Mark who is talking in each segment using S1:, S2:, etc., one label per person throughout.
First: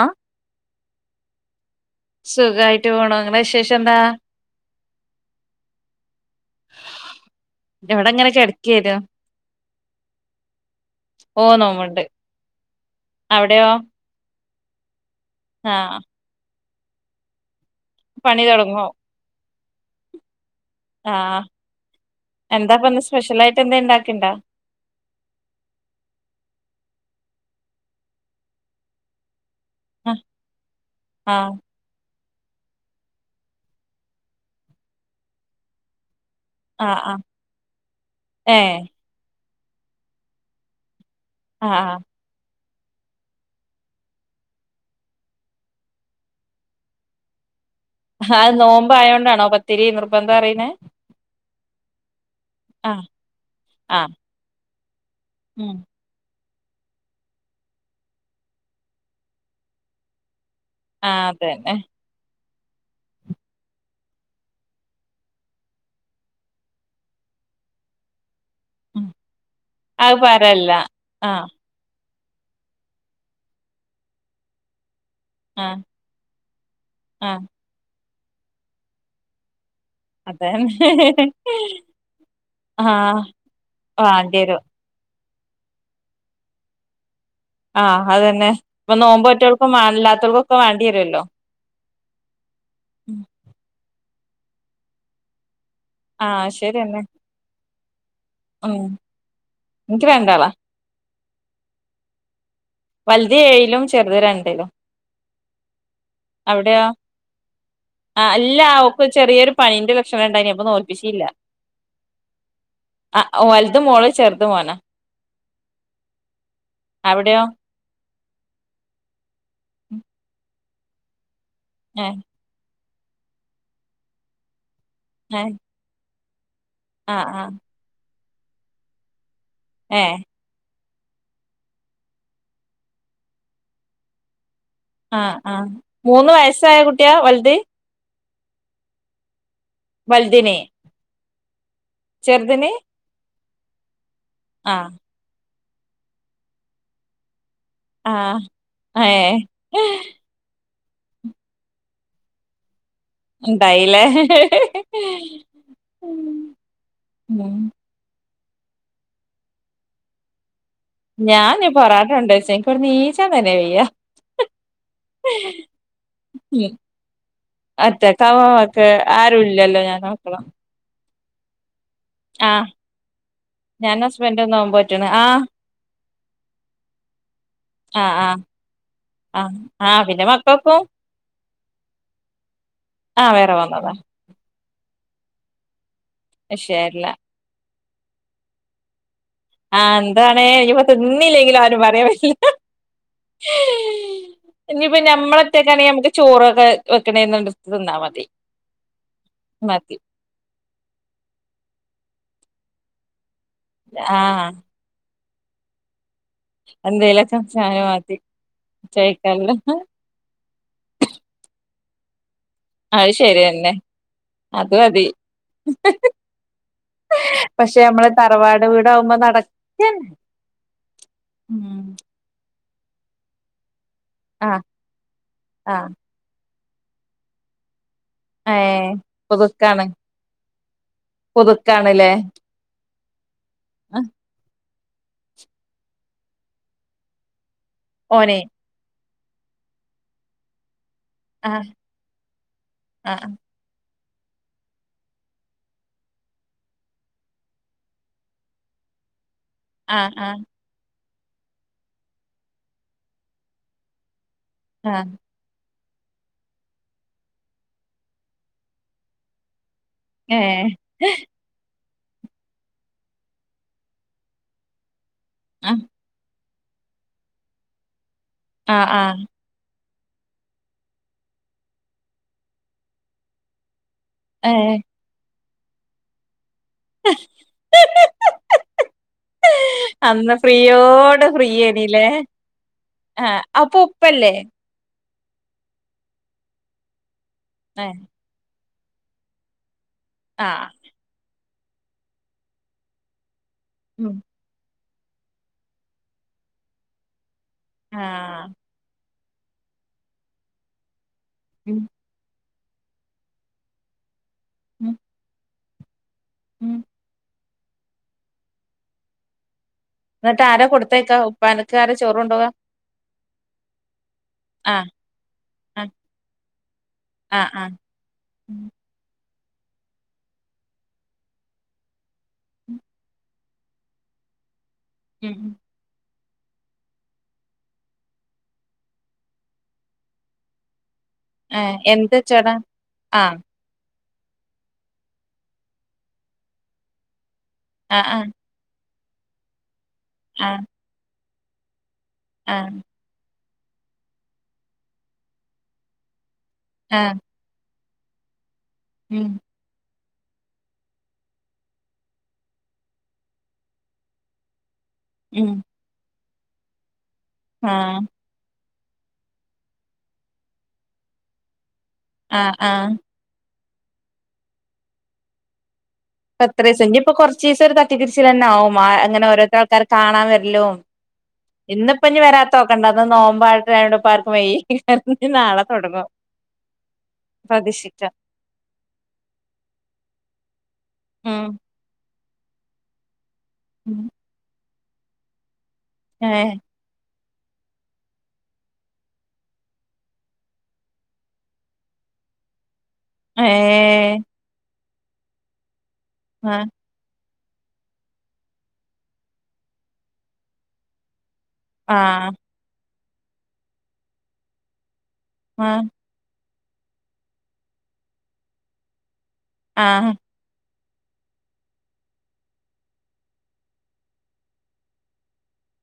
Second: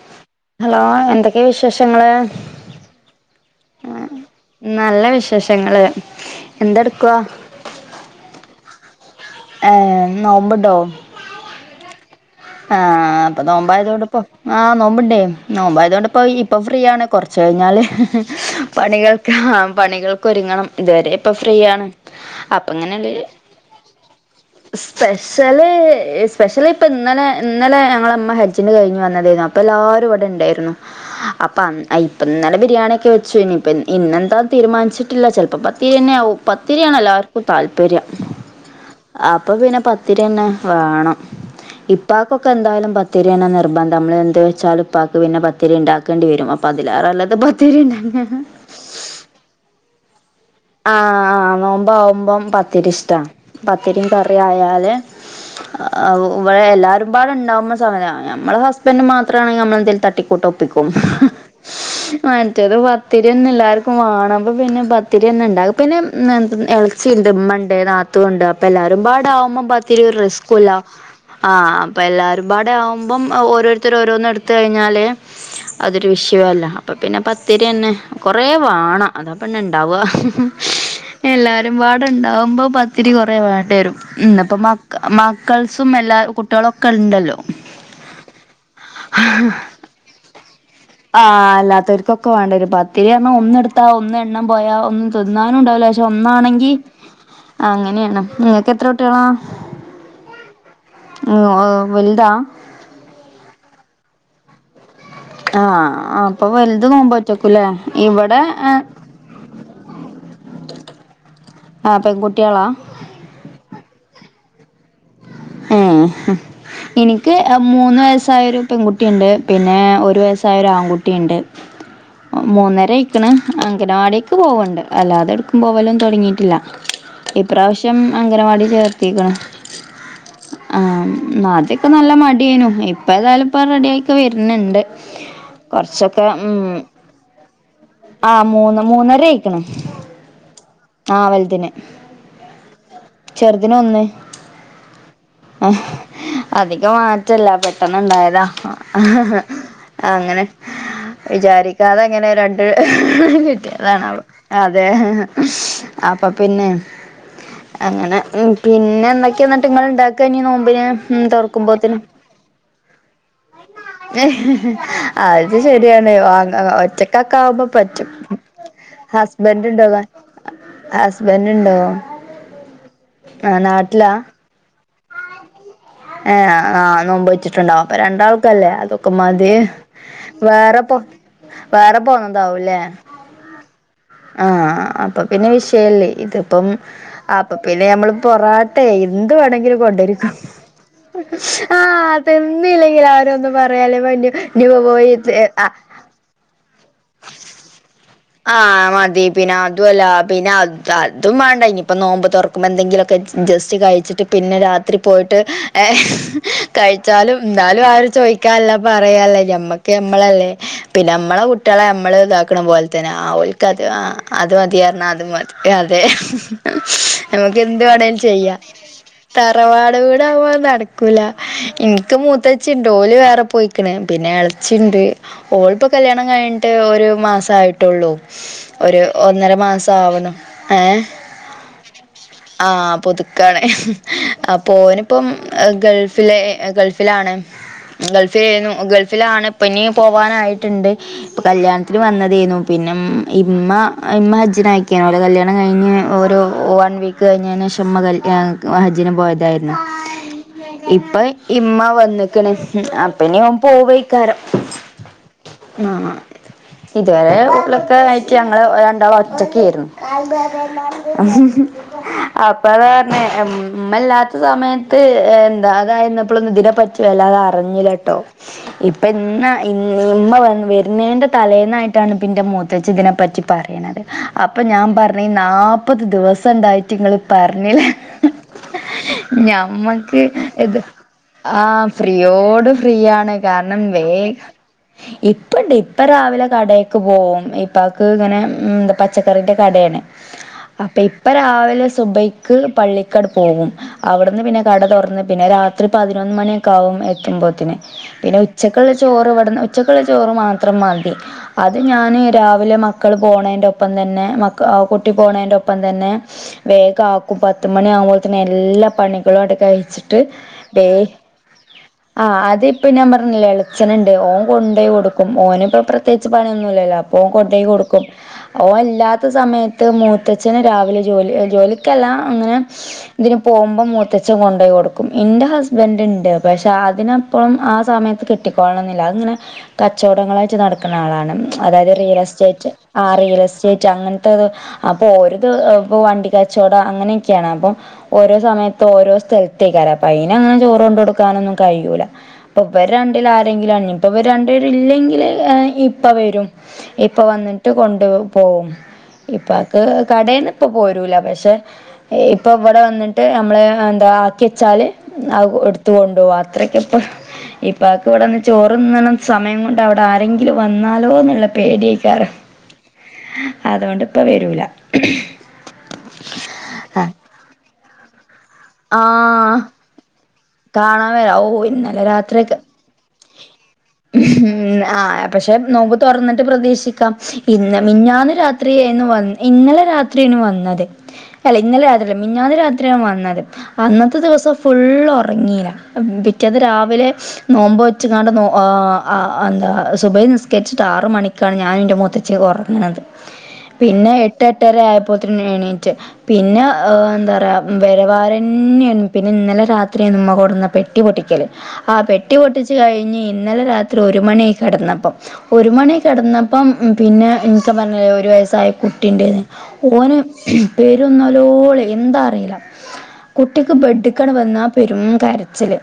S1: ആഹ്‌
S2: hello എന്തൊക്കെയ വിശേഷങ്ങള്
S1: സുഖായിട്ട് പോണു നിങ്ങളെ വിശേഷം എന്താ
S2: ആഹ്‌ നല്ല വിശേഷങ്ങള് എന്തെടുക്കവാ
S1: എവിടേങ്ങനെ കിടക്കുന്നു
S2: ഏഹ്‌ നോമ്പണ്ടോ
S1: ഓഹ്‌ നോമ്പ്ണ്ട്
S2: ആഹ്‌ അപ്പൊ നോമ്പായത കൊണ്ട്പ്പോ ആഹ് നോമ്പിണ്ടേ
S1: ആഹ്
S2: നോമ്പായതൊണ്ട്ിപ്പോ ഇപ്പം ഫ്രീയണ് കുറച്ച് കഴിഞ്ഞാൽ
S1: പണി തുടങ്ങോ
S2: പണികൾക്ക് പണികൾക്കൊ ഒരുങ്ങണം ഇതുവരെ ഇപ്പൊ
S1: ആഹ്
S2: ഫ്രീയാണ് അപ്പ
S1: എന്താപ്പന്ന്
S2: അങ്ങനെല്ല
S1: സ്പെഷ്യലായിട്ട് എന്താ ഇണ്ടാക്കിണ്ടാ
S2: സ്പെഷ്യല് സ്പെഷ്യല് ഇപ്പൊ ഇന്നലെ ഇന്നലെ ഞങ്ങള അമ്മ ഹജ്ജിന് കഴിഞ്ഞഞ് വന്നതായിരുന്നു അപ്പൊ എല്ലാവരും
S1: ആഹ്
S2: ഇവിടെ ഉണ്ടായിരുന്നു
S1: ആഹ്
S2: അപ്പ അഹ്‌ ഇപ്പ ഇന്നലെ ബിരിയാണി ഒക്കെ വെച്ചു ഇനി ഇപ്പ ഇന്നെന്താ തീരുമാനിച്ചിട്ടില്ല ചിലപ്പോപത്തിരി തന്നെ ആവും പത്തിരിയാണ്
S1: ആഹ് ആഹ്
S2: എല്ലാവർക്കും താല്പര്യം
S1: ഏഹ്
S2: അപ്പൊ പിന്നെ പത്തിരി തന്നെ വേണം
S1: ആഹ്‌
S2: ഇപ്പാക്കക്ക്ൊക്കെ എന്തായാലും പത്തിരിയാണ് നിർബന്ധം നമ്മൾ എന്ത് വെച്ചാൽ ഉപ്പാക്ക് പിന്നെ പത്തിരി ഉണ്ടാക്കേണ്ട വരും അപ്പം പതിലാറ അല്ലാെ പത്തിരിന്നെ
S1: ആ അത് നോമ്പ് ആയതോണ്ടാണോ പത്തിരി നിർബന്ധം അറീനെ
S2: ആഹ ആ നോമ്പാവുമ്പം പത്തിരി
S1: ആഹ്
S2: ഇഷ്ടാണ് പത്തിരിയും
S1: ആഹ്
S2: കറി ആയാല്
S1: ഉം
S2: ആ ഇവിടെ എല്ലാവരും പാടുണ്ടാവുന്ന സമയമാണ് നമ്മെ ഹസ്ബൻഡ മാത്രമാണെങ്കിൽമ്മളെന്തേലും തട്ടിക്കൂട്ട് ഒപ്പിക്കും
S1: ആ അത തന്നെ
S2: മറ്റത് പത്തിരി തന്നെ എല്ലാവർക്കും വേണം അപ്പ പിന്നെ പ ത്തിരി തന്നെ ഉണ്ടാകും പിന്നെ എ ഇളച്ചി ഉണ്ട് ഉമ്മണ്ട് ണ്ട് അപ്പൊ എല്ലാരും
S1: ഉം.
S2: പാട ആവുമ്പോത്തിരി
S1: അത്
S2: ഒരു റിസ്കൂല്ല
S1: പറല്ല ആഹ്
S2: ആ അപ്പോം എല്ലാവരുംപാട ആവുമ്പം ഓരോരുത്തര് ഓരോന്ന് എടുത്ത് കഴിഞ്ഞാല്
S1: ആഹ്
S2: അതൊരു വിഷയല്ല അപ്പൊ പിന്നെ
S1: ആഹ്
S2: പത്തിര തന്നെ കൊറെ വേണം അതാപ്പന്നെ ഇണ്ടാവ
S1: അതന്നെ
S2: എല്ലാരും വാടെണ്ടാവുമ്പോ പത്തിരി
S1: ആഹ്
S2: കൊറ വേണ്ട വരും ഇപ്പ
S1: വാണ്ടിയരും
S2: മക്കൾസും എല്ലാരും ളക്കുണ്ടല്ലോ
S1: ആഹ് അത്തന്നെ ഇപ്പൊ നോമ്പ് ഒറ്റവൾക്കുംല്ലാത്തവർക്കും
S2: ആഹ അല്ലാത്തവർക്കൊ വേണ്ട പത്തിരിയണം ഒന്ന എടുത്താ ഒന്ന് എണ്ണം പോയാ ഒന്നും തിന്നാനുംണ്ടാവല്ലോ
S1: ആഹ്
S2: ഒന്നാണെങ്കി
S1: ശരിയന്നെ
S2: അങ്ങനെയാണ് നിങ്ങക്ക്
S1: ഉം
S2: എത്ര ട്ടികളാ
S1: എനിക്ക് രണ്ടാളാ
S2: വലുതാ
S1: വലുതി ഏഴിലും ചെറുത് രണ്ടിലും
S2: ആഹ ആ ഇപ്പൊ വലുത
S1: അവിടെയോ
S2: പോവുമ്പോറ്റക്കൂല്ലേ ഇവിടെ
S1: അല്ല
S2: ആ
S1: ഓക്ക് ചെറിയൊരു പനീന്റെ ലക്ഷണം ഉണ്ടായിനി അപ്പൊ നോൽപ്പിച്ചില്ല
S2: ആ പെൺകുട്ടികളാ
S1: ആ വലതും മോള് ചെറുത് മോന്
S2: ഉം എനിക്ക്
S1: അവിടെയോ
S2: മൂന്ന് വയസ്സായരു പെൺകുട്ടിയുണ്ട് പിന്നെ ഒരു വയസ്സായരു ആൺകുട്ടിയുണ്ട്
S1: ഏ
S2: മൂന്നര ഇയിക്കണ് അങ്കനവാടിക്ക് പോവണ്ട് അല്ലാതെ
S1: ഏ
S2: എടുക്കും പോവലും തുടങ്ങിയിട്ടില്ല
S1: ആ ആ
S2: ഇപ്രാവശ്യം അംഗനവാടി ചേർത്തിക്കണ്
S1: ഏ
S2: ആ അദ്യൊക്കെ നല്ല മടിയനു ഇപ്പ ഏതായാലും ഇപ്പ റെഡിയ ആക്കെ വരുന്നുണ്ട്
S1: ആഹ് ആഹ്
S2: കൊറച്ചൊക്കെ
S1: മൂന്ന്
S2: ഉം
S1: വയസ്സായ കുട്ടിയാ വൽത്
S2: ആഹ് മൂന്ന് മൂന്നരയിക്ക്ണ്
S1: വൽതിന്
S2: ആഹ് വൽതിന്
S1: ചെർതിന്
S2: ചെർതിന് ഒന്ന്
S1: ആഹ്
S2: അധികം മാറ്റല്ല പ
S1: ആ
S2: പെട്ടെന്ന്ണ്ടായതാ
S1: ഏ
S2: അങ്ങനെ വിചാരിക്കാതെങ്ങനെ ര
S1: ഉണ്ടായില്ലേ
S2: കിട്ടിയതണാവോ അതെ അപ്പൊ പിന്നെ
S1: ഉം
S2: അങ്ങനെ പിന്നെ എന്തൊക്കെ ന്നിട്ട് ങ്ങള് ഇണ്ടാക്ക നി നോമ്പിന് ഉം
S1: ഞാൻ ഞ്ഞ്
S2: തുറക്കുമ്പോത്തിന്
S1: പൊറട്ട ണ്ടെര്ച്ച ഇൻക്കിവട്ന്ന് നീച്ചാൻ തന്നെ വെയ്യ
S2: അത് ശരിയാണ് വ ഒറ്റക്കൊക്കെ ആവുമ്പോ പറ്റും
S1: ക്കെ ആരുല്ലല്ലോ ഞ [unintelligible]
S2: ഹസ്ബൻറ് ഇണ്ടോ?
S1: ആഹ് ഞാനു ഹസ്ബൻഡ നോമ്പ് നോറ്റണ് ആഹ്
S2: ഏ ആഹ് നോമ്പ് റ്റ്ട്ട്ണ്ടോ അപ്പൊ
S1: ആഹ് ആഹ്
S2: രണ്ടാൾക്കല്ലേ അതൊക്കെ മതി
S1: ആഹ് ആഹ് പിന്നെ
S2: വേറെ
S1: മക്കക്കും
S2: പോ വേറെ പോന്നതാവൂല്ലേ
S1: ആഹ് വേറെ പോന്നതാ
S2: ആഹ് അപ്പ പിന്നെ വിഷയല്ലേ ഇതിപ്പം
S1: വിഷയല്ല
S2: അപ്പ പിന്നെ ഞമ്മള് പൊറാട്ടെ എന്ത് വേണേങ്കി രി
S1: ആഹ്
S2: കൊണ്ടേരും
S1: എന്താണ് ഇനിയിപ്പോ തിന്നില്ലെങ്കിലും ആരും പറയാൻ
S2: ആഹ്
S1: പറ്റില്ല
S2: തിന്നില്ലെങ്കിലരൊന്നു പറയാല്ല വല്യ
S1: ഇനിയിപ്പോ
S2: [unintelligible] ത് അഹ്
S1: ഞമ്മളൊറ്റക്കാണെങ്കി നമുക്ക് ചോറൊക്കെ വെക്ക്ണെന്ന്ടത്ത് തിന്നാ മതി
S2: ആ മതി പിന്ന
S1: മതി
S2: അതുവല്ല പിന്ന അ തതും വാണ്ട ഇനിയിപ്പോ നോമ്പ് തൊറക്കുമ്പോ എന്തെങ്കിലൊക്കെ ജ ജസ്റ്റ് കൈച്ചിട്ട്
S1: ആഹ്
S2: പിന്നെ രാത് ത്രി പോയിട്ട്
S1: എന്തേലൊക്കെ
S2: കഴിച്ചാലും ന്നാലും
S1: സാനം
S2: ആരു
S1: മതി
S2: ചോയ്ക്കാല്ല പറയല്ലേ
S1: ചോയിക്കാല്ലോ
S2: ഞമ്മക്ക് മ്മളല്ലേ പിന്നമ്മള കുട്ടിയളെ അമ്മള് ഇതാക്കണം പോലെ ത്തന
S1: അത്
S2: ആഹ്
S1: ശരിയന്നെ
S2: ഒൽക്കത് അ അത് മതിയർന്ന അത് മതി അ അതെ
S1: പക്ഷെ
S2: ഞമ്മക്കെന്ത്
S1: നമ്മള്
S2: വേണേലും ചെയ്യാ
S1: തറവാട് വീടാവുമ്പോ നടക്കന്നെ
S2: തറവാട് വീട്ടാവുമ്പോ നട് ക്കൂല
S1: ഉം
S2: ഇൻക്ക് മൂത്ത ച്ചിണ്ട് ഓല് വേറെ പോയിക്ക്ണ് പിന്നേ
S1: ആഹ്
S2: എളച്ചിണ്ട് ഓള്പ്പ
S1: ആഹ്
S2: ക്കല്ല്യാ ണം കൈഞ്ഞിട്ട് ഒരു മാസായിട്ടുള്ളൂ
S1: ഏഹ്
S2: ഒര് ഒന്നര
S1: പുതുക്കാണ്
S2: മാസാവണു ഏ
S1: പുതുക്കാണ്ല്ലേ
S2: [inaudible] ആഹ് പുതുക്കാണ് ഹ് അപ്പോനിപ്പം ഗൾഫില് എ ഗൾഫിലാണ് [inaudible]
S1: ഓനെ
S2: ഗൾഫിലേനു ഗൾഫിലാണ്പ്പെനി പോവാനായിട്ട്ണ്ട് ഇപ്പോ
S1: ആഹ്
S2: കല്യാണത്തിന് വന്നതേനു നം
S1: ആ
S2: ഇ ഇമ്മ ഇമ്മ ഹജ്ജിനായിക്കേനു ഓലെ കല്യാണം കൈഞ്ഞ് ഒരു വൺ വീക്ക് കഴിഞ്ഞെനേഷം മ്മ ഗ എ ക ക് വഹജ്ജിനും പോയതായ്ര്ന്നു
S1: ആഹ് ആഹ്
S2: ഇപ്പ ഇമ്മ വന്ന്ക്ക്ണ് ഉം അപ്പെനി ഓൻ പോവയ്ക്കാരം
S1: ആഹ്
S2: അ അ ഇതുവരെ വീട്ടിലൊക്കെ ആയിട്ട് ഞങ്ങള് രണ്ടാളൊറ്റക്കേയിരുന്നു
S1: ഏ
S2: അപ്പത പറഞ്ഞ മ്മല്ലാത്ത സമയ ത്ത് എന്താ
S1: ആ
S2: അതായിന്നപ്പോളൊന്നും ഇതിനെ പറ്റി വല്ലാതെ അറിഞ്ഞിലട്ടോ
S1: ആ
S2: ഇപ്പ
S1: ആ
S2: ഇന്ന ഇ ഇമ്മ വ വര്ണേന്റെ തലേന്നായിട്ടാണ് ഇപ്പ ന്റെ മൂത്തച്ചി തിനെപ്പറ്റി പറയണത്
S1: ഏ
S2: അപ്പൊ ഞാൻ പറഞ്ഞ് നാപ്പത് ദിവസുണ്ടായി റ്റങ്ങള് പറഞ്ഞില്ലേ ഞമ്മക്ക്
S1: അന്ന്
S2: ഇത്
S1: ഫ്രീയോട് ഫ്രീ
S2: ആഹ്
S1: ഏനില്ലേ
S2: ഫ്രീയോട്
S1: ആ
S2: ഫ്രീയാണ്
S1: അപ്പൊ
S2: കാരണം വേ
S1: ഉപ്പല്ലേ
S2: ഇപ്പണ്ട് ഇപ്പ രാവിലെ കടേക്ക് പോവും
S1: ഏ
S2: ഇപ്പാക്ക് ഇങ്ങനെ ഉം പ ച്ചക്കറിന്റെ കടയാണ്
S1: ആഹ്
S2: അപ്പോയിപ്പ രാവിലെ സുബൈക്ക് പള്ളിക്കട് പോവും
S1: ഉം
S2: അവിടുന്ന് പിന്നെ കട തുറന്ന് പിന്നെ രാത്രി പതിനൊന്ന് മണിയൊക്കെ ആകും എത്തുമ്പോത്തിനെ
S1: ആ
S2: പിന്നെ ഉച്ച ക്കുള്ള ചോറിവിടുന്ന് ഉച്ചക്കുള്ള ചോറ് മാത്രം മതി
S1: ഉം
S2: അത് ഞാന് രാവി ലെ മക്കള് പോണേന്റൊപ്പം തന്നെ മക്ക അ
S1: ഉം
S2: കുട്ടി പോണേന്റൊപ്പം തന്നെ
S1: ഉം
S2: വേഗാക്കും പത്ത് മണി ആകുമ്പോത്തന്നെ എല്ലാ പണികളും ആടെ കഴിച്ചി
S1: എന്നിട്ടാരാ കൊടുത്തയക്ക ഉപ്പാന്റ
S2: ആഹ് അതിപ്പം ഞാൻ പറഞ്ഞില്ലേ എളേച്ചനുണ്ട്
S1: ആ
S2: ഓൻകൊണ്ടോയി കൊടുക്കും ഓനിപ്പൊ
S1: ആ
S2: പ്രത്യേ പണിയൊന്നുല്ലാല്ലോ അപ്പൊ
S1: ആ
S2: കൊണ്ടോയി
S1: ആ
S2: കൊടുക്കും
S1: ഉം
S2: ഓൻ ഇല്ലാത്ത സമയത്ത് മൂത്തച്ഛന് രാവിലെ ജോലി ജോലിക്കല്ല അങ്ങനെ
S1: ഉം
S2: ഇതിന് പോകുമ്പം മൂത്തച്ചൻ കൊണ്ടോയി കൊടുക്കും ഇന്റെ
S1: ഉം
S2: ഹസ് വന്റ്ണ്ട് പക്ഷെ അതിനപ്പഴും ആഹ് സമയത്ത് കിട്ടിക്കോളണം എന്നില്ല അതിങ്ങനെ കച്ചോടങ്ങളായിട്ട് നടക്കണ ആളാണ്
S1: ആ
S2: അതായത്
S1: എന്ത് ചേടാ
S2: റിയലെസ്റ്റേറ്റ് ആഹ്
S1: ആ
S2: റിയൽ എസ് റ്റേറ്റ് അങ്ങൻത്തേത് അപ്പൊ ഓരിത് ഇപ്പോ വണ്ടി കച്ചോട അങ്ങനെയൊക്കെയാണ് അപ്പം
S1: ആ ആ
S2: ഓരോ സമയത്ത് ഓരോ സ്ഥലത്തേക്ക് അരാ അയിന
S1: ആ
S2: അങ്ങനെ ചോറ് കൊണ്ട് കൊടുക്കാനൊന്നും കയൂല്ല.
S1: ആ
S2: അപ്പൊ ഇവര് രണ്ടില് ആരെങ്കിലും ഇനീപ്പൊ ഇവര് രണ്ടു പേരും ഇല്ലെങ്കില് ഇപ്പ വരും.
S1: ആ
S2: ഇപ്പ വന്നിട്ട് കൊണ്ട് പോകും
S1: ഉം
S2: ഇപ്പ കടേന്ന് ഇപ്പ പോരൂല പക്ഷെ ഇപ്പ ഇവിടെ വന്നിട്ട് നമ്മള് എന്താ ആക്കി വെച്ചാല്
S1: ഉം
S2: ആഹ് എടുത്ത് കൊണ്ട് പോകും അത്രക്ക് ഇപ്പം
S1: ആ
S2: ഇപ്പക്ക് ഇവിടെന്ന് ചോറുണ്ണാനൊന്നും സമയം കൊണ്ട് അവിടെ ആരെങ്കിലും വന്നാലോ എന്നുള്ള പേടിയൊക്കാ
S1: ആഹ് ആഹ്
S2: അതോണ്ട് ഇപ്പ വരൂല
S1: എത്ര ദിവസം എങ്കി ഇപ്പൊ കുറച്ച് ദിവസം ഒരു തട്ടിതിരിച്ച് തന്നെ ആവും അങ്ങനെ
S2: ആഹ്
S1: ഓരോരുത്തർക്ക് ആൾ കാണാൻ വരലും
S2: കാണാൻ വരാ ഓ ഇന്നലെ
S1: ഇന്നിപ്പൊ ഇനി വരാത്ത
S2: രാത്രിയൊക്കെ
S1: നോക്കേണ്ട ന്ന് നോമ്പാ
S2: ഉം ആഹ് പക്ഷെ നോമ്പ്
S1: തൊടങ്ങും
S2: തുറന്നിട്ട് പ്രതീക്ഷിക്കാം ഇന്ന്
S1: പ്രതീക്ഷിക്കാം
S2: മിനിഞ്ഞാന്ന് രാ ത്രി ഇന്നലെ രാത്രി വന്നത് അല്ല
S1: ഉം
S2: ഇന്നലെ രാത്രി മിനിഞ്ഞാന്ന് രാത്രിയാ വന്നത് അന്നത്തെ ദിവസം ഫുള്ള് ഉറങ്ങില്ല.
S1: ഏ
S2: പിറ്റേന്ന് രാവിലെ നോമ്പ് വെച്ചങ്ങാണ്ട് നോ ആഹ് ആഹ് എന്താ സുബൈ നിസ്കരിച്ചിട്ട് ആറ് മണിക്കാണ് ഞാനും എൻ്റെ മുത്തച്ചേ ഒക്കെ ഉറങ്ങിയത്. പിന്നെ
S1: ഏ
S2: എട്ട് എട്ടര ആയപ്പോത്തേന് എണീറ്റ് പിന്നെ
S1: ആ
S2: ഏഹ് എന്താ പറയാ വെരവാരന്നെയാണ് പിന്നെ ഇന്നലെ രാത്രിയാന്ന് ഉമ്മ കൊണ്ടുന്ന പെട്ടി പൊട്ടിക്കല്
S1: ആ
S2: ആഹ് പെട്ടി പൊട്ടിച്ചു കഴിഞ്ഞ് ഇന്നലെ രാത്രി ഒരു മണിയായി കിടന്നപ്പം ഒരു
S1: ആ
S2: മണി കിടന്നപ്പം പിന്നെ എനിക്കെ പറഞ്ഞില്ലേ ഒരു വയസ്സായ കുട്ടീണ്ടന്ന്
S1: ആ
S2: ഓന് പേരുന്നലോളി എന്താ അറിയില്ല. കുട്ടിക്ക് ബെഡിക്കണ് വന്നാ പെരും കര ച്ചില്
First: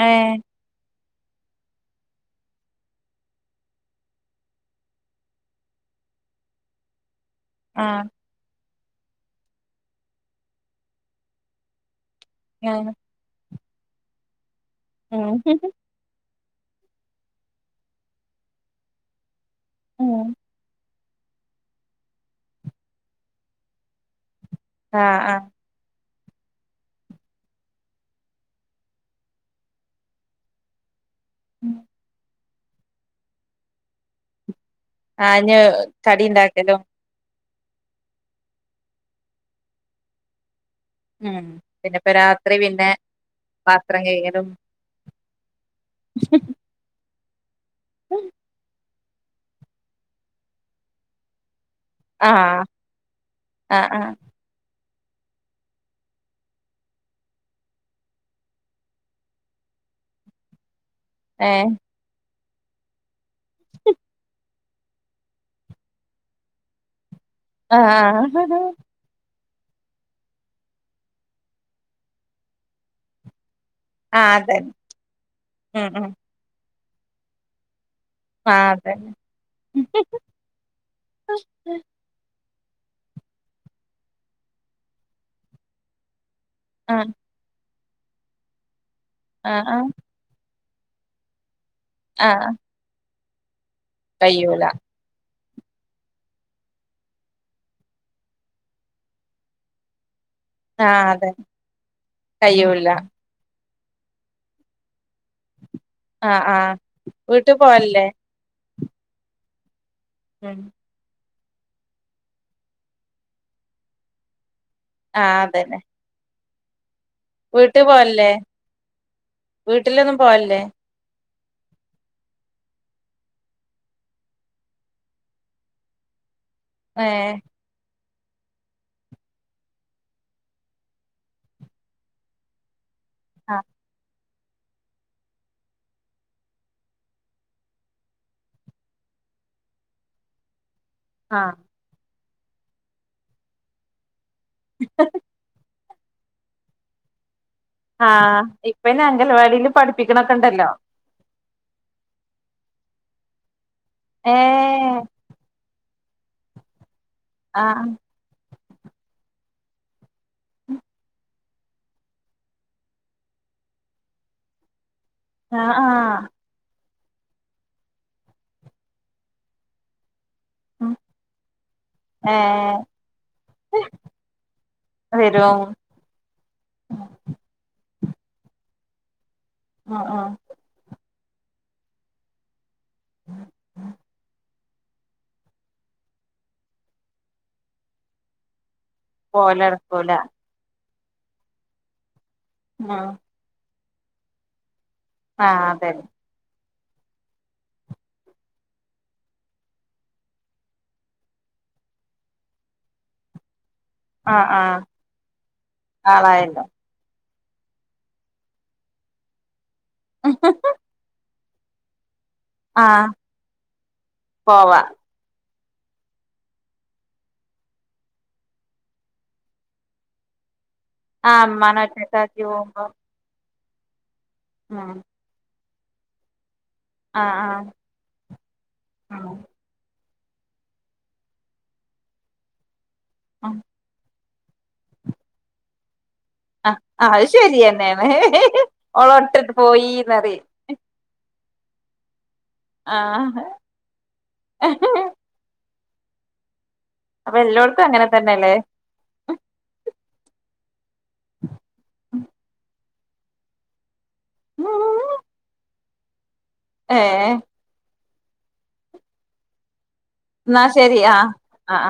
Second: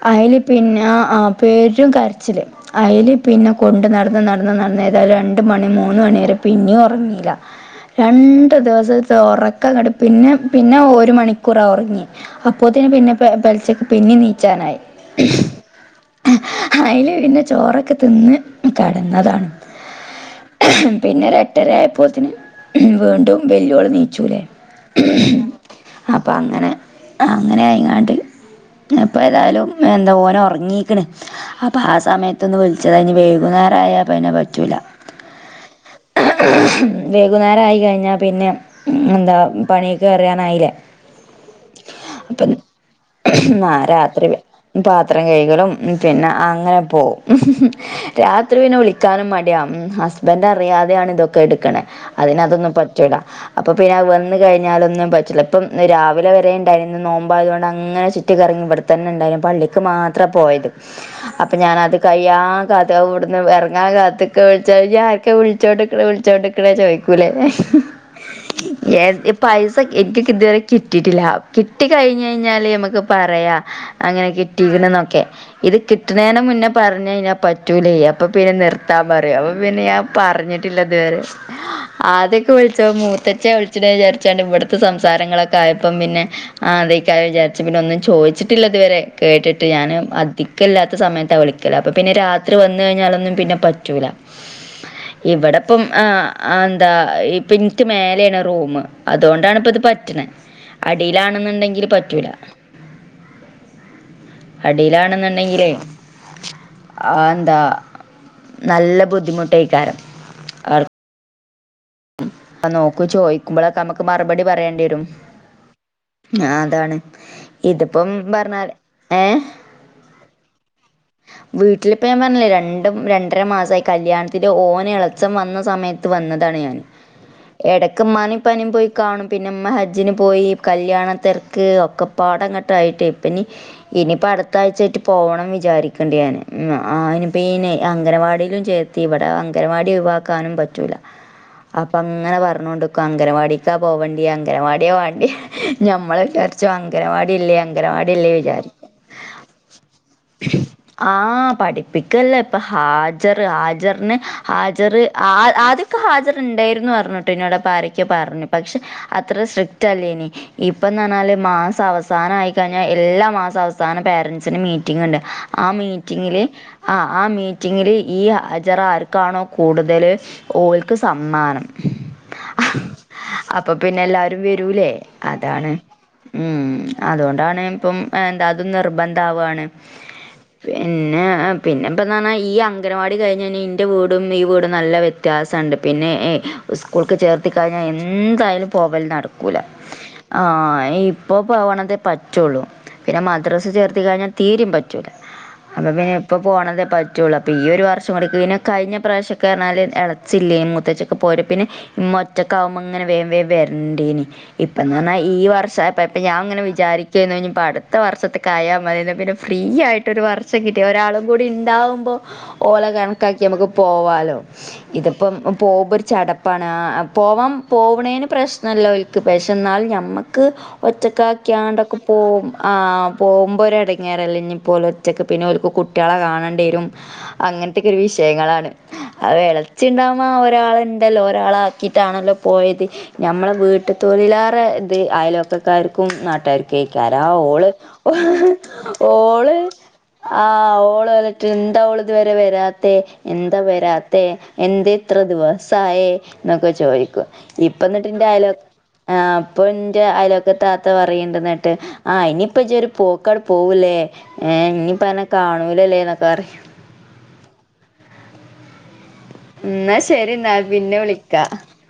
S1: ഏ
S2: അയില് പിന്നെ ആഹ് പെരും കരച്ചില്. അയില് പിന്നെ കൊണ്ട് നടന്ന് നടന്ന് നടന്ന് ഏതായാലും രണ്ട് മണി മൂന്ന് മണി വരെ പിന്നെയും ഉറങ്ങീല.
S1: ആ
S2: രണ്ട് ദിവസത്തെ ഉറക്കങ്ങട് പിന്നെ പിന്നെ ഒരു മണിക്കൂറാ ഉറങ്ങിയേ
S1: ഏ
S2: അപ്പോത്തിന് പിന്നെ പെൽച്ചക്ക് പിന്നെനീച്ചാനായി.
S1: [unintelligible]
S2: അയില് പിന്നെ ചോറൊക്കെ തിന്ന് കടന്നതാണ്.
S1: ഉം
S2: പിന്നെ ഒരെട്ടര ആയപ്പോത്തിന് വീണ്ടും വെല്ലൂള് എണീച്ചൂലേ.
S1: ആ ആ
S2: അപ്പം അങ്ങനെ അങ്ങനെ ആയങ്ങാണ്ട്. അപ്പോ ഏതായാലും എന്താ ഓന് ഉറങ്ങീക്കണ്. അപ്പ ആ സമയത്തൊന്ന് വിളിച്ചതാ ഇനി വൈകുന്നേരയാ പിന്നെ പറ്റൂല്ല.
S1: ആഞ്ഞ് കടി ഇണ്ടാക്കലും
S2: വൈകുന്നേരം ആയി കഴിഞ്ഞാ പിന്നെ എന്താ പണിക്കെരാനായിലെ
S1: ഉം പിന്നെപ്പ രാത്രി പിന്നെ
S2: ആ
S1: പാത്രം
S2: രാത്രി
S1: കഴുകലും
S2: പാത്രം കൈയ്കലും പിന്നെ അങ്ങനെ പോകും രാത്രി പിന്നെ വിളി ക്കാനും മടിയാ ഹസ്ബൻ് അറിയാതെയാ ഇതൊക്കെ എടുക്കണെ
S1: ആ
S2: അതിനതൊന്നും പറ്റൂല അപ്പൊ
S1: ആ ആ
S2: പിന്നെ കഴിഞ്ഞാലൊന്നും പറ്റില്ല ഇപ്പം രാവിലെ വരെ ഉണ്ടായിരുന്നു നോമ്പായതൊണ്ട് അങ്ങനെ ചുറ്റി കറങ്ങി ഇവിടു തന്നെ ഇണ്ടായ്ന് പള്ളിക്ക് മാത്ര പോയത്
S1: ഏ
S2: അപ്പോ ഞനത് കയ്യാ കാത്ത് ഇവിട്ന്ന് ഇറങ്ങാൻ കാത്തൊക്കെ വിളിച്ച കഴിഞ്ഞാ ആക്കെ വിളിച്ചോണ്ട് വിളിച്ചോട്ട ക്ക്ണെ ചോയ്ക്കൂലേ
S1: ആഹ് ആഹ്
S2: [unintelligible] പൈസ എനിക്ക് ഇതുവരെ കിട്ടിയിട്ടില്ല കിട്ടി കഴിഞ്ഞ് കഴിഞ്ഞാല് ഞമക്ക് പറയാം
S1: ആ
S2: അങ്ങനെ
S1: അതന്നെ
S2: കിട്ടിയിന്നൊക്കെ ഇത്
S1: ഉം ഉം
S2: കിട്ടുന്നതിന് മുന്നേ പറഞ്ഞയിഞ്ഞാൽ പറ്റൂലയ് അപ്പൊ പിന്നെ
S1: ആഹ്
S2: നിർത്താ
S1: അതന്നെ
S2: പറയും അപ്പൊ പിന്നെ ഞാൻ പറഞ്ഞിട്ടില്ല ഇതുവരെ.
S1: ഉം
S2: ആദ്യൊക്കെ വിളിച്ച മൂത്തിച്ച വിളിച്ചിട്ട വിചാരിച്ചാണ്ട് ഇവിടുത്തെ സംസാരങ്ങളൊക്കെ ആയപ്പം പിന്നെ ആ
S1: ആഹ്
S2: അതേക്കാരം വിചാരിച്ചു പിന്നെ ഒന്നും ചോദിച്ചിട്ടില്ല ഇതുവരെ
S1: ആഹ്
S2: കേട്ടിട്ട്
S1: ആഹ്
S2: ഞാന് അധിക്കല്ല സമയത്താ വിളിക്കല് അപ്പൊ പിന്നെ
S1: ആഹ്
S2: രാത്രി വന്ന് കഴിഞ്ഞാലൊന്നും പിന്നെ പറ്റൂല.
S1: കയ്യൂല
S2: ഇവിടെ ഇപ്പം ഏഹ് എന്താ ഇപ്പ എൻറ്റ് മേലേണ് റൂമ് അതു കൊണ്ടാണ് ഇപ്പൊ ഇത് പറ്റിണ.
S1: ആഹ് അതെ
S2: അടീലാണെന്നുണ്ടെങ്കില് പറ്റൂല.
S1: കയ്യൂല
S2: അടിയിലാണുന്നെണ്ടെങ്കി
S1: ആഹ് ആഹ്
S2: ആഹ്
S1: വീട്ട്
S2: ന്താ
S1: പോവലില്ലേ
S2: നല്ല ബുദ്ധിമുട്ടേകാരം.
S1: ഉം
S2: ആഹ് നോക്കു ചോയിക്കുമ്പോളൊക്കെ അമ്മക്ക് മറുപടി പറയേണ്ടിരും.
S1: ആഹ് അതന്നെ.
S2: ആഹ് അതാണ്
S1: വീട്ട്
S2: ഇതിപ്പം
S1: പോവലില്ലേ
S2: പറഞ്ഞാല് ഏഹ്.
S1: വീട്ടിലൊന്നും പോവലില്ലേ
S2: വീട്ടിലിപ്പം ഞാൻ പറഞ്ഞില്ലേ രണ്ടും രണ്ടര മാസായി കല്ല്യാണത്തിന് ഓന് എളെച്ചം വന്ന സമയത ത്ത് വന്നതാണ് ഞാൻ
S1: ഏഹ്
S2: എടക്ക് ഇമ്മാനി ഇപ്പാനീം പോയി കാണും പിന്നെമ്മ ഹജ്ജിന് പോയി കല്യാണത്തെരക്ക് ഒക്കെ പാടെങ്ങട്ടായിറ്റെ ഇപ്പനി
S1: ആഹ്
S2: ഇനി പടത്ത് ത്തഴ്ച്ചായിറ്റ് പോണം വിചാരിക്ണ്ട് ഞാന് ആ അയിന് പീനെ അംഗനവാടീലും ചേർ ത്തി ഇവടെ അംഗനവാടി ഒയ് വാക്കാനും പറ്റൂല്ല.
S1: ആഹ്
S2: അപ്പൊ അങ്ങനെ പറഞ്ഞോണ്ട്ക്കും അംഗനവാടിക്കാ പോവണ്ട്യേ അംഗനവാടിയാ വേണ്ട്യേ. ഞമ്മള് വിചാരിച്ചുംൾ അംഗനവാടില്ല്യ
S1: ആഹ് ഇപ്പന്നെ അംഗലവാടില് പഠിപ്പിക്കണൊക്കെ ഇണ്ടല്ലോ.
S2: ആഹ് പഠിപ്പിക്കല്ല ഇപ്പൊ ഹാജറ് ഹാജറിന് ഹാജർ
S1: ഏഹ്
S2: ആ ആദ്യം ഹാജര്ണ്ടേര്ന്നു പറഞ്ഞിട്ടോ ഇന്നോട്
S1: ആഹ്
S2: ഇപ്പാരക്യോ പറഞ്ഞു പക്ഷെ അത്ര സ്ട്രിക്റ്റ് അല്ലേനി. ഇപ്പന്നറഞ്ഞാല് മാസം അവസാനായി കഴിഞ്ഞാൽ എല്ലാ മാസ അവസാനം പേരൻസിന് മീറ്റിംഗ്ണ്ട്. ആ
S1: ആഹ് ആഹ്
S2: മീറ്റിംഗില് ആഹ് ആ മീറ്റിംഗില് ഈ ഹാജറ് ആർക്കാണോ കൂടുതല് ഓ
S1: ഉം
S2: സമ്മാനം
S1: ഏഹ്
S2: അപ്പൊ പിന്നെ എല്ലാരും വരൂലേ
S1: വരും
S2: അതാണ്. ഉം അതോണ്ടാണ് ഇപ്പം എന്താ അതും നിർബന്ധാവാണ്.
S1: ആഹ് ആഹ്
S2: പിന്നെ പിന്നെ ഇപ്പന്ന് പറഞ്ഞാ ഈ അംഗനവാടി കഴിഞ്ഞന്നെ ഇൻ്റെ വീടും ഈ വീടും നല്ല വ്യ ത്യാസണ്ട് പിന്നെ ഏഹ് സ്കൂൾക്ക് ചേർത്തി കഴിഞ്ഞാ എന്തായാലും പോവല് ന ക്കൂല
S1: പോവലടക്കൂല
S2: ആഹ് ഈ ഇപ്പോ പോണതെ പറ്റൊള്ളൂ
S1: ഉം
S2: പിന്നെ മദ്രസ് ചേർത്തി കഴിഞ്ഞാ തീരീം പ റ്റൂലാ
S1: ആഹ്
S2: അപ്പൊപിന്നെ.
S1: അതന്നെ
S2: ഇപ്പ പോണതെ പറ്റൊള്ളൂ അപ്പോ ഈ ഒരു വർഷം കൂടിക്ക് പിന്നെ കഴിഞ്ഞ പ്രാവശ്യെക്കെ പറഞ്ഞാല് എളച്ചില്ല മു മുത്തച്ചിയൊക്കെ പോര് പിന്നെ ഇമ്മ ഒറ്റക്കാവുമ്പങ്ങനെ വേ വേ വര് ണ്ടീനി.
S1: ആഹ്
S2: ഇപ്പ
S1: ആഹ്
S2: ന്നറഞ്ഞാ ഈ വർഷായപ്പെ ഇപ്പ ഞാൻ ഇങ്ങനെ
S1: ആളായല്ലോ
S2: വിചാരിക് ക്കേന്നു ഇഞ്ഞിപ്പോ അടുത്ത വർഷത്ത്ക്കായാ മതീന്ന് ന്ന പിന്നെ ഫ്രീ ആയിട്ട് ഒരു വർഷം കിട് ഒരാളും കൂടി ഇണ്ടാവുമ്പോ ഓല
S1: ആഹ്
S2: കണക്കാക്കി ഞമ്മക്ക് പോവാലോ
S1: പോവാ
S2: ഇതിപ്പം പോവ്മ്പോ ഒരു ചടപ്പാണ് ആഹ് പോവാൻ പോവണേന് പ്രശ്നല്ല ഓൽക്ക് പക്ഷെ ന്നാലും ഞമ്മക്ക്
S1: ആഹ് ഇമ്മാനെ
S2: ഒറ്റക്കാക്കിയാണ്ടൊക്കെ
S1: ഒറ്റക്കാക്കി
S2: പോവും
S1: പോവുമ്പോ
S2: ആഹ്. പോവുമ്പോ ഒര് എടങ്ങേറല്ലെ ഇഞ്ഞി പ്പൊ ഓല്
S1: ആഹ്
S2: ഒറ്റക്ക് പിന്നെ ഓൽക്ക് കുട്ട്യാളെ കാണണ്ടെരും.
S1: ആഹ്
S2: അങ്ങൻത്തെക്കെ ഒരു വിഷയങ്ങളാണ്
S1: ആഹ്
S2: അഹ് എളെച്ചിണ്ടാ വു മ്മ ഒരാളുണ്ടല്ലോ ഒരാളാക്കിട്ടാണല്ലോ പോയത് ഞമ്മളെ
S1: ആഹ്
S2: വീട്ട് ത്തോലിലേറെ ത് അയലൊക്കക്കാര്ക്കും നാട്ട്
S1: ആഹ് ആഹ്
S2: ട്ടാര്ക്കയ്കാരം
S1: അത്
S2: ഓള്
S1: ശരിയെന്നേണ് ഒട്ടിട്ട്
S2: ഓള്
S1: പോയീന്നറിം
S2: ആഹ് ഓള് റ്റെന്താ ഓള്ത് വരെ വരാത്തെ
S1: ആഹ്
S2: എന്താ വരാത്തെ എന്തേയ് ദിവസായെ ഇന്നൊക്കെ ചോയിക്കും.
S1: അപ്പൊ
S2: ഇപ്പ
S1: എല്ലോട്ത്തും അങ്ങനെ
S2: ന്ന്ട്ട്ന്റെ അയലോ
S1: തന്നെല്ലേ
S2: ആഹ് ഇപ്പൊന്റെ അയലോക്കത്തെ താത്ത പറയ്ണ്ട് ന്ന്ട്ട് ആഹ് ഇനിപ്പോ ജ് ഒരു പോക്കാണ് പോവൂലേ ഇനിപ്പോ അന്നെ കാണൂലല്ലേ ന്നൊക്കെറയും.
S1: ഏഹ്
S2: ഇന്നാ ശരിന്നാ
S1: ന്നാ
S2: പിന്നെ
S1: ശരി ആഹ്
S2: വിളിക്കാ
S1: ആഹ് ആഹ്